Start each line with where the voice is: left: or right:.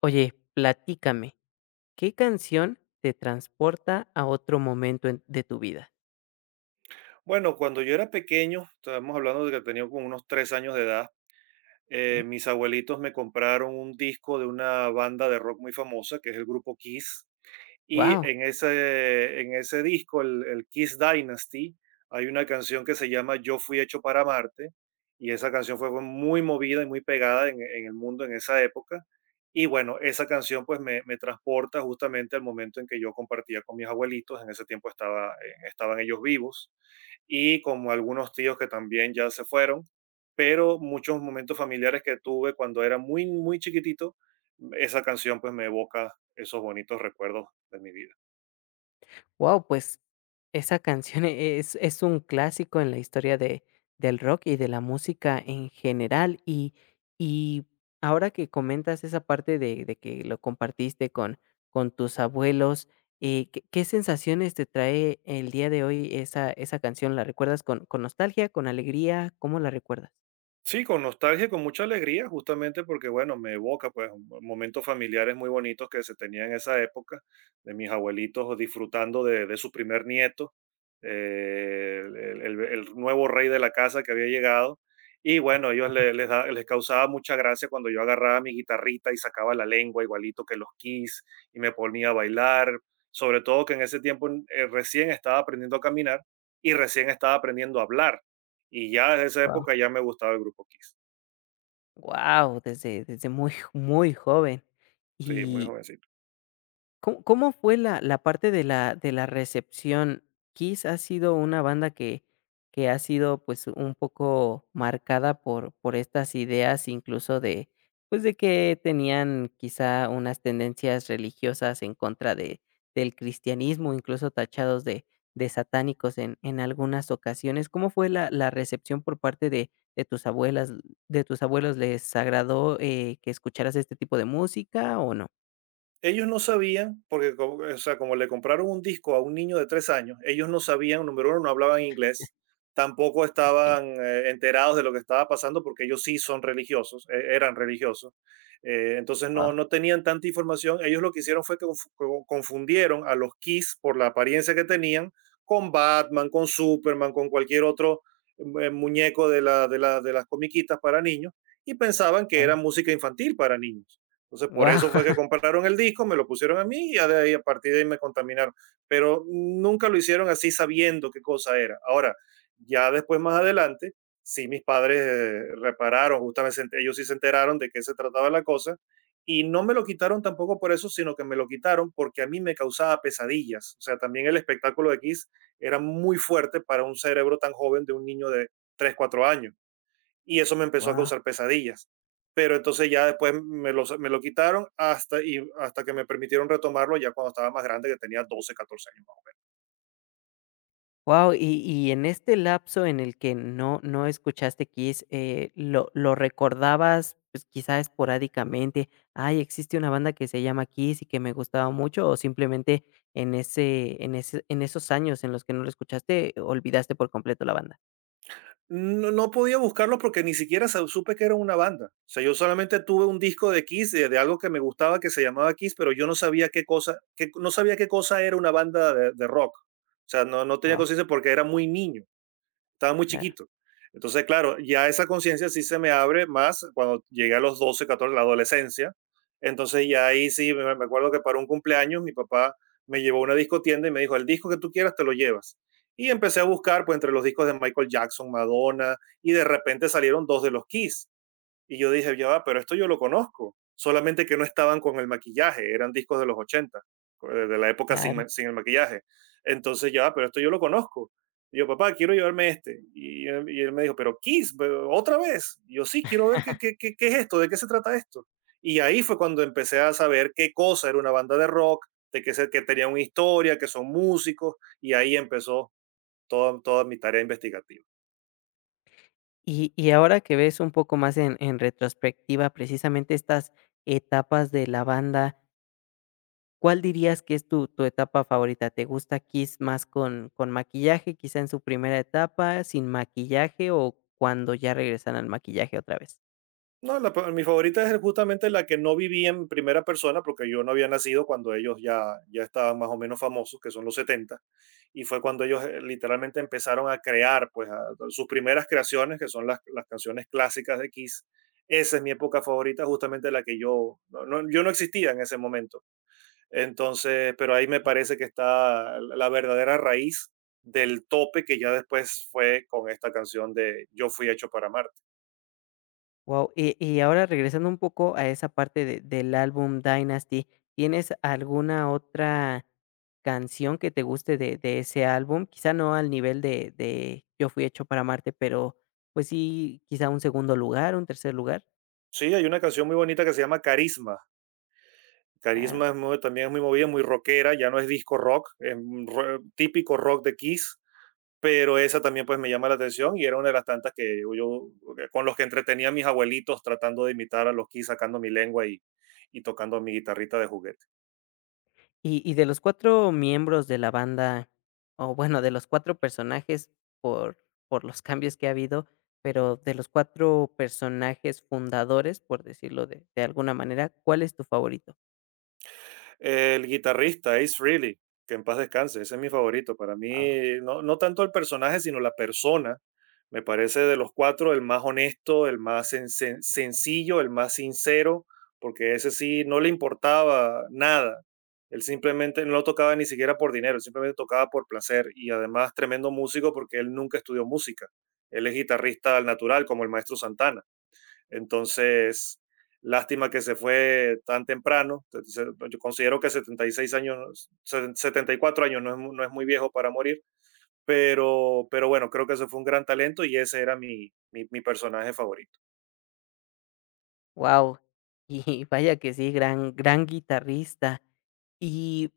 left: Oye, platícame, ¿qué canción te transporta a otro momento de tu vida?
right: Bueno, cuando yo era pequeño, estábamos hablando de que tenía como unos 3 años de edad,
left: ¿Sí?
right: mis abuelitos me compraron un disco de una banda de rock muy famosa, que es el grupo Kiss. Y
left: Wow,
right: en ese disco, el Kiss Dynasty, hay una canción que se llama Yo fui hecho para Marte. Y esa canción fue muy movida y muy pegada en el mundo en esa época. Y bueno, esa canción pues me transporta justamente al momento en que yo compartía con mis abuelitos. En ese tiempo estaban ellos vivos y como algunos tíos que también ya se fueron. Pero muchos momentos familiares que tuve cuando era muy, muy chiquitito esa canción pues me evoca esos bonitos recuerdos de mi vida.
left: wow, pues esa canción es un clásico en la historia del rock y de la música en general. Y ahora que comentas esa parte de que lo compartiste con tus abuelos, qué sensaciones te trae el día de hoy esa canción? ¿La recuerdas con nostalgia, con alegría? ¿Cómo la recuerdas?
right: Sí, con nostalgia y con mucha alegría, justamente porque, bueno, me evoca pues momentos familiares muy bonitos que se tenían en esa época, de mis abuelitos disfrutando de su primer nieto, eh, el, el- el- el nuevo rey de la casa que había llegado. Y bueno, ellos le- les, da- les causaba mucha gracia cuando yo agarraba mi guitarrita y sacaba la lengua igualito que los Kiss y me ponía a bailar, sobre todo que en ese tiempo recién estaba aprendiendo a caminar y recién estaba aprendiendo a hablar y ya desde esa
left: Wow.
right: época ya me gustaba el grupo Kiss.
left: Wow, desde desde muy joven.
right: Sí, muy
left: Y
right: jovencito.
left: ¿Cómo fue la parte de la recepción? Kiss ha sido una banda que ha sido, pues, un poco marcada por estas ideas, incluso de, pues, de que tenían quizá unas tendencias religiosas en contra de del cristianismo, incluso tachados de satánicos en algunas ocasiones. ¿Cómo fue la recepción por parte de tus abuelas de tus abuelos? ¿Les agradó, que escucharas este tipo de música o no?
right: Ellos no sabían, porque como, o sea, como le compraron un disco a un niño de 3 años, ellos no sabían, número uno, no hablaban inglés, tampoco
left: Okey,
right: estaban enterados de lo que estaba pasando, porque ellos sí son religiosos, eran religiosos. Entonces
left: wao.
right: no, no tenían tanta información. Ellos lo que hicieron fue que confundieron a los Kiss por la apariencia que tenían con Batman, con Superman, con cualquier otro muñeco de las comiquitas para niños y pensaban que era
left: Claro.
right: música infantil para niños. Entonces, por eso fue que
left: Wow,
right: compraron el disco, me lo pusieron a mí y ya de ahí, a partir de ahí me contaminaron. Pero nunca lo hicieron así sabiendo qué cosa era. Ahora, ya después, más adelante, sí mis padres repararon, justamente ellos sí se enteraron de qué se trataba la cosa y no me lo quitaron tampoco por eso, sino que me lo quitaron porque a mí me causaba pesadillas. O sea, también el espectáculo de Kiss era muy fuerte para un cerebro tan joven de un niño de 3, 4 años y eso me empezó a
left: wow,
right: causar pesadillas. Pero entonces ya después me lo quitaron hasta que me permitieron retomarlo ya cuando estaba más grande, que tenía 12, 14 años, más o menos.
left: wow. Y en este lapso en el que no escuchaste Kiss, lo recordabas, pues, quizá esporádicamente? Ay, existe una banda que se llama Kiss y que me gustaba mucho, o simplemente en ese en ese en esos años en los que no lo escuchaste, olvidaste por completo la banda.
right: No, no podía buscarlo porque ni siquiera supe que era una banda. O sea, yo solamente tuve un disco de Kiss, de algo que me gustaba que se llamaba Kiss, pero yo no sabía qué cosa, que, no sabía qué cosa era una banda de rock. O sea, no, no tenía
left: Ah,
right: conciencia porque era muy niño. Estaba muy
left: claro.
right: chiquito. Entonces, claro, ya esa conciencia sí se me abre más cuando llegué a los 12, 14, la adolescencia. Entonces, ya ahí sí, me acuerdo que para un cumpleaños mi papá me llevó a una discotienda y me dijo, el disco que tú quieras te lo llevas. Y empecé a buscar pues, entre los discos de Michael Jackson, Madonna, y de repente salieron dos de los Kiss. Y yo dije, ya va, pero esto yo lo conozco. Solamente que no estaban con el maquillaje, eran discos de los 80, de la época
left: Claro.
right: sin el maquillaje. Entonces ya va, pero esto yo lo conozco. Y yo, papá, quiero llevarme este. Y, él me dijo, pero Kiss, pero otra vez. Y yo sí, quiero ver qué es esto, de qué se trata esto. Y ahí fue cuando empecé a saber qué cosa era una banda de rock, que tenía una historia, que son músicos. Y ahí empezó toda mi tarea investigativa.
left: Y ahora que ves un poco más en retrospectiva precisamente estas etapas de la banda, ¿Cuál dirías que es tu etapa favorita? ¿Te gusta Kiss más con maquillaje, quizá en su primera etapa, sin maquillaje o cuando ya regresan al maquillaje otra vez?
right: No, mi favorita es justamente la que no viví en primera persona, porque yo no había nacido cuando ya estaban más o menos famosos, que son los 70, y fue cuando ellos literalmente empezaron a crear pues, sus primeras creaciones, que son las canciones clásicas de Kiss. Esa es mi época favorita, justamente la que yo no existía en ese momento. Entonces, pero ahí me parece que está la verdadera raíz del tope que ya después fue con esta canción de Yo fui hecho para amar.
left: Wow. Y ahora regresando un poco a esa parte de del álbum Dynasty, ¿tienes alguna otra canción que te guste de ese álbum? Quizá no al nivel de Yo fui hecho para amarte, pero, pues sí, quizá un segundo lugar, un tercer lugar.
right: Sí, hay una canción muy bonita que se llama Carisma.
left: Claro.
right: Carisma es también es muy movida, muy rockera, ya no es disco rock, es un típico rock de Kiss, pero esa también pues me llama la atención y era una de las tantas que yo, con los que entretenía a mis abuelitos tratando de imitar a los Kiss sacando mi lengua y tocando mi guitarrita de juguete.
left: Y de los 4 miembros de la banda, o bueno, de los 4 personajes por por los cambios que ha habido, pero de los 4 personajes fundadores, por decirlo de alguna manera, ¿cuál es tu favorito?
right: El guitarrista Ace Frehley, que en paz descanse, ese es mi favorito. Para
left: Wow,
right: mí, no, no tanto el personaje, sino la persona, me parece de los cuatro el más honesto, el más sencillo, el más sincero, porque ese sí no le importaba nada. Él simplemente no tocaba ni siquiera por dinero, él simplemente tocaba por placer y además tremendo músico porque él nunca estudió música. Él es guitarrista al natural, como el maestro Santana. Entonces, lástima que se fue tan temprano. Yo considero que 76 años, 74 años no es, no es muy viejo para morir, pero bueno, creo que ese fue un gran talento y ese era mi personaje favorito.
left: y vaya que sí, gran guitarrista. Y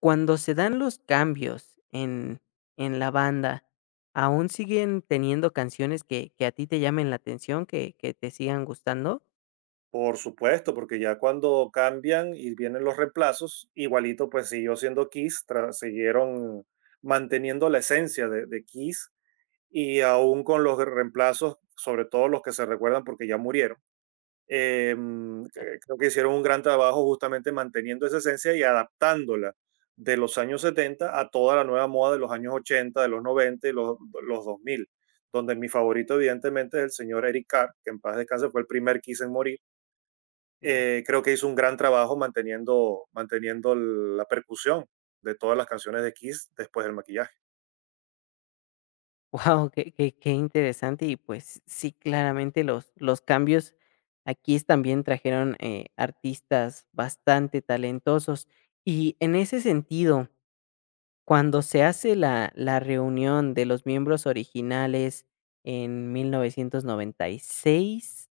left: cuando se dan los cambios en la banda, ¿aún siguen teniendo canciones que a ti te llamen la atención, que te sigan gustando?
right: Por supuesto, porque ya cuando cambian y vienen los reemplazos, igualito pues siguió siendo Kiss, siguieron manteniendo la esencia de Kiss y aún con los reemplazos, sobre todo los que se recuerdan porque ya murieron. Eh, mm,
left: Claro,
right: Creo que hicieron un gran trabajo justamente manteniendo esa esencia y adaptándola de los años 70 a toda la nueva moda de los años 80, de los 90 y los dos mil, donde mi favorito evidentemente es el señor Eric Carr, que en paz descanse fue el primer Kiss en morir.
left: claro.
right: Creo que hizo un gran trabajo manteniendo la percusión de todas las canciones de Kiss después del maquillaje.
left: Wow, qué qué qué interesante y, pues, sí, claramente los cambios aquí es también trajeron, artistas bastante talentosos. Y en ese sentido, cuando se hace la reunión de los miembros originales en 1996,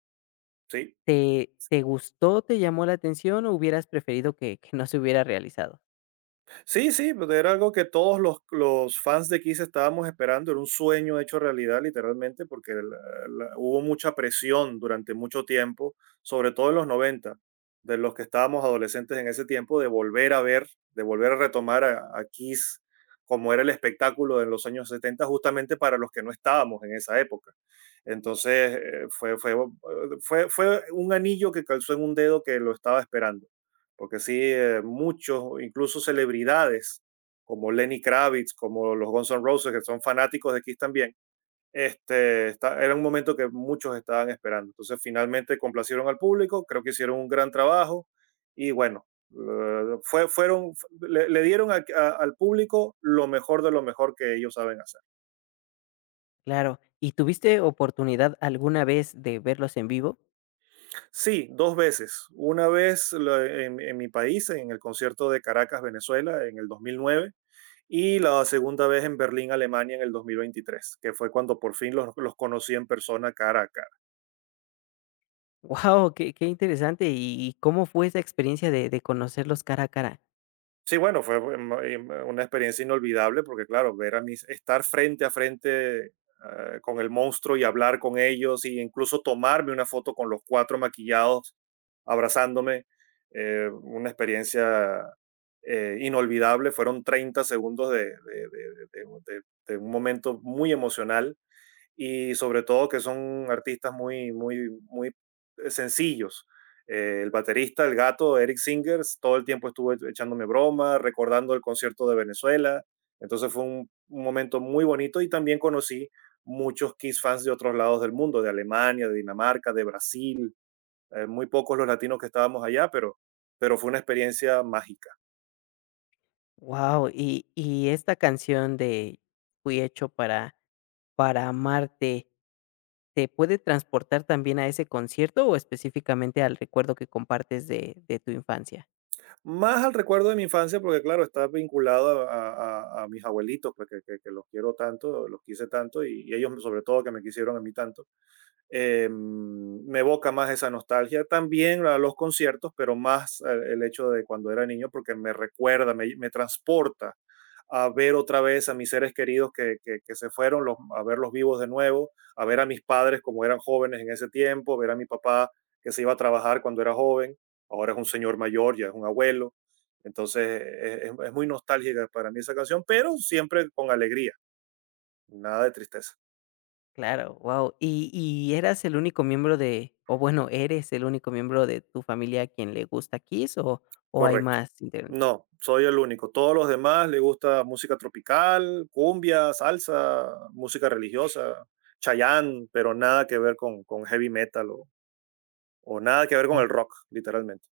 right: Sí,
left: te gustó, te llamó la atención o hubieras preferido que no se hubiera realizado?
right: sí, sí, pues, era algo que todos los fans de Kiss estábamos esperando, era un sueño hecho realidad literalmente, porque hubo mucha presión durante mucho tiempo, sobre todo en los 90, de los que estábamos adolescentes en ese tiempo, de volver a ver, de volver a retomar a Kiss como era el espectáculo en los años 70, justamente para los que no estábamos en esa época. Entonces, fue un anillo que calzó en un dedo que lo estaba esperando porque sí, muchos, incluso celebridades como Lenny Kravitz, como los Guns N' Roses, que son fanáticos de Kiss también, era un momento que muchos estaban esperando. Entonces, finalmente complacieron al público, creo que hicieron un gran trabajo y bueno, eh, fue, fueron, le dieron al público lo mejor de lo mejor que ellos saben hacer.
left: Claro, ¿y tuviste oportunidad alguna vez de verlos en vivo?
right: Sí, dos veces. Una vez en mi país, en el concierto de Caracas, Venezuela, en el 2009 y la segunda vez en Berlín, Alemania, en el 2023, que fue cuando por fin los conocí en persona cara a cara.
left: Wow, qué qué interesante. ¿Y cómo fue esa experiencia de conocerlos cara a cara?
right: Sí, bueno, fue una experiencia inolvidable porque, claro, ver a mis, estar frente a frente con el monstruo y hablar con ellos e incluso tomarme una foto con los cuatro maquillados abrazándome, una experiencia inolvidable. Fueron 30 segundos de un momento muy emocional y sobre todo que son artistas muy, muy, muy sencillos. El baterista, el gato, Eric Singers, todo el tiempo estuvo echándome broma, recordando el concierto de Venezuela. Entonces fue un momento muy bonito y también conocí muchos Kiss fans de otros lados del mundo, de Alemania, de Dinamarca, de Brasil. Muy pocos los latinos que estábamos allá, pero, fue una experiencia mágica.
left: Wow, y esta canción de Fui hecho para amarte, ¿te puede transportar también a ese concierto o específicamente al recuerdo que compartes de tu infancia?
right: Más al recuerdo de mi infancia, porque claro, está vinculado a mis abuelitos, pues que, que los quiero tanto, los quise tanto, y ellos sobre todo que me quisieron a mí tanto. Me evoca más esa nostalgia. También a los conciertos, pero más el hecho de cuando era niño, porque me recuerda, me transporta a ver otra vez a mis seres queridos que, que se fueron, a verlos vivos de nuevo, a ver a mis padres como eran jóvenes en ese tiempo, ver a mi papá que se iba a trabajar cuando era joven, ahora es un señor mayor, ya es un abuelo. Entonces es muy nostálgica para mí esa canción, pero siempre con alegría, nada de tristeza.
left: Claro, wow, ¿Y y eras el único miembro de o bueno, eres el único miembro de tu familia a quien le gusta Kiss o hay
right: Correcto.
left: más integrantes?
right: No, soy el único. Todos los demás les gusta música tropical, cumbia, salsa, música religiosa, Chayanne, pero nada que ver con heavy metal o nada que ver con el rock, literalmente.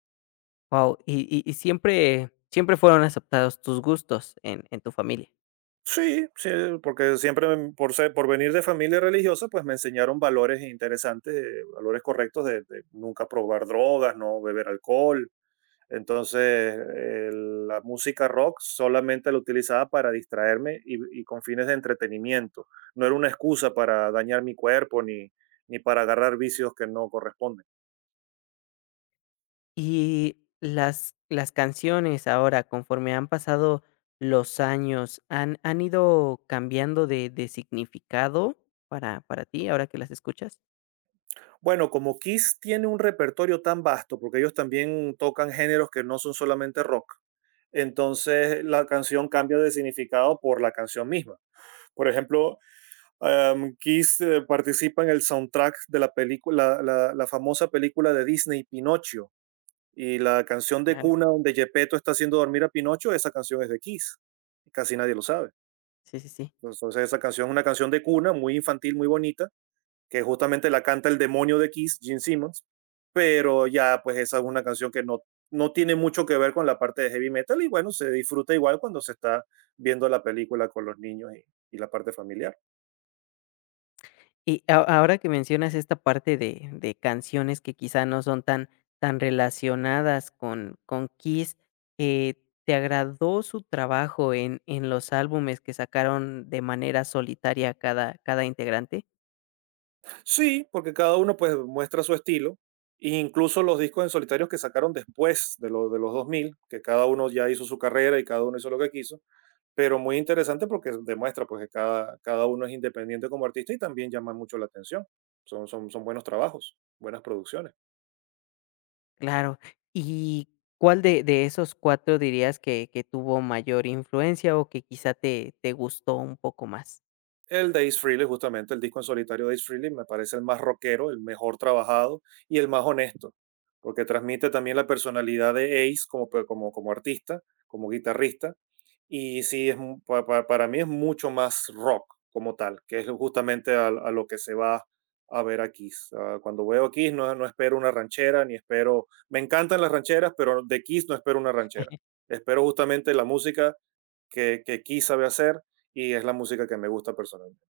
left: Wow, y siempre fueron aceptados tus gustos en tu familia.
right: Sí, sí, porque por ser, por venir de familia religiosa, pues me enseñaron valores interesantes, valores correctos de nunca probar drogas, no beber alcohol. Entonces, la música rock solamente la utilizaba para distraerme y con fines de entretenimiento. No era una excusa para dañar mi cuerpo ni, ni para agarrar vicios que no corresponden.
left: Y las canciones ahora, conforme han pasado los años, han ido cambiando de significado para ti ahora que las escuchas?
right: Bueno, como Kiss tiene un repertorio tan vasto, porque ellos también tocan géneros que no son solamente rock, entonces la canción cambia de significado por la canción misma. Por ejemplo, Kiss participa en el soundtrack de la película, la famosa película de Disney Pinocho. Y la canción de
left: Claro.
right: cuna donde Gepetto está haciendo dormir a Pinocho, esa canción es de Kiss. Casi nadie lo sabe.
left: Sí, sí, sí.
right: Entonces, esa canción es una canción de cuna muy infantil, muy bonita, que justamente la canta el demonio de Kiss, Gene Simmons. Pero ya, pues, esa es una canción que no, no tiene mucho que ver con la parte de heavy metal. Y bueno, se disfruta igual cuando se está viendo la película con los niños y la parte familiar.
left: Y a ahora que mencionas esta parte de canciones que quizá no son tan relacionadas con Kiss, eh, ¿te agradó su trabajo en los álbumes que sacaron de manera solitaria cada integrante?
right: Sí, porque cada uno pues muestra su estilo, e incluso los discos en solitarios que sacaron después de, de los 2000, que cada uno ya hizo su carrera y cada uno hizo lo que quiso, pero muy interesante porque demuestra pues que cada uno es independiente como artista y también llama mucho la atención. Son buenos trabajos, buenas producciones.
left: Claro, ¿y cuál de esos 4 dirías que tuvo mayor influencia o que quizá te gustó un poco más?
right: El Days Freely, justamente el disco en solitario Days Freely, me parece el más rockero, el mejor trabajado y el más honesto, porque transmite también la personalidad de Ace como, como artista, como guitarrista, y sí, es, para mí es mucho más rock como tal, que es justamente a lo que se va a ver a Kiss. Ah, cuando veo a Kiss no, no espero una ranchera, ni espero, me encantan las rancheras, pero de Kiss no espero una ranchera. Espero justamente la música que Kiss sabe hacer y es la música que me gusta personalmente.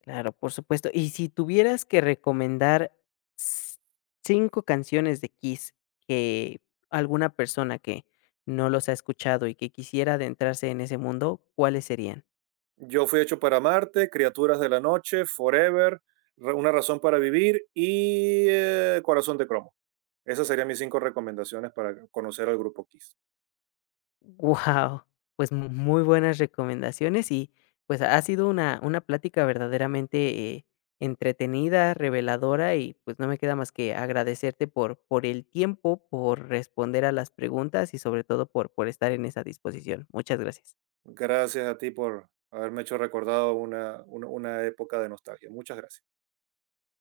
left: Claro, por supuesto. Y si tuvieras que recomendar s- 5 canciones de Kiss que alguna persona que no los ha escuchado y que quisiera adentrarse en ese mundo, ¿cuáles serían?
right: Yo fui hecho para amarte, Criaturas de la Noche, Forever, Una Razón para Vivir y Corazón de Cromo. Esas serían mis cinco recomendaciones para conocer al grupo Kiss.
left: Wow, pues muy buenas recomendaciones y pues ha sido una plática verdaderamente entretenida, reveladora y pues no me queda más que agradecerte por el tiempo, por responder a las preguntas y sobre todo por estar en esa disposición. Muchas gracias.
right: Gracias a ti por haberme hecho recordado una época de nostalgia. Muchas gracias.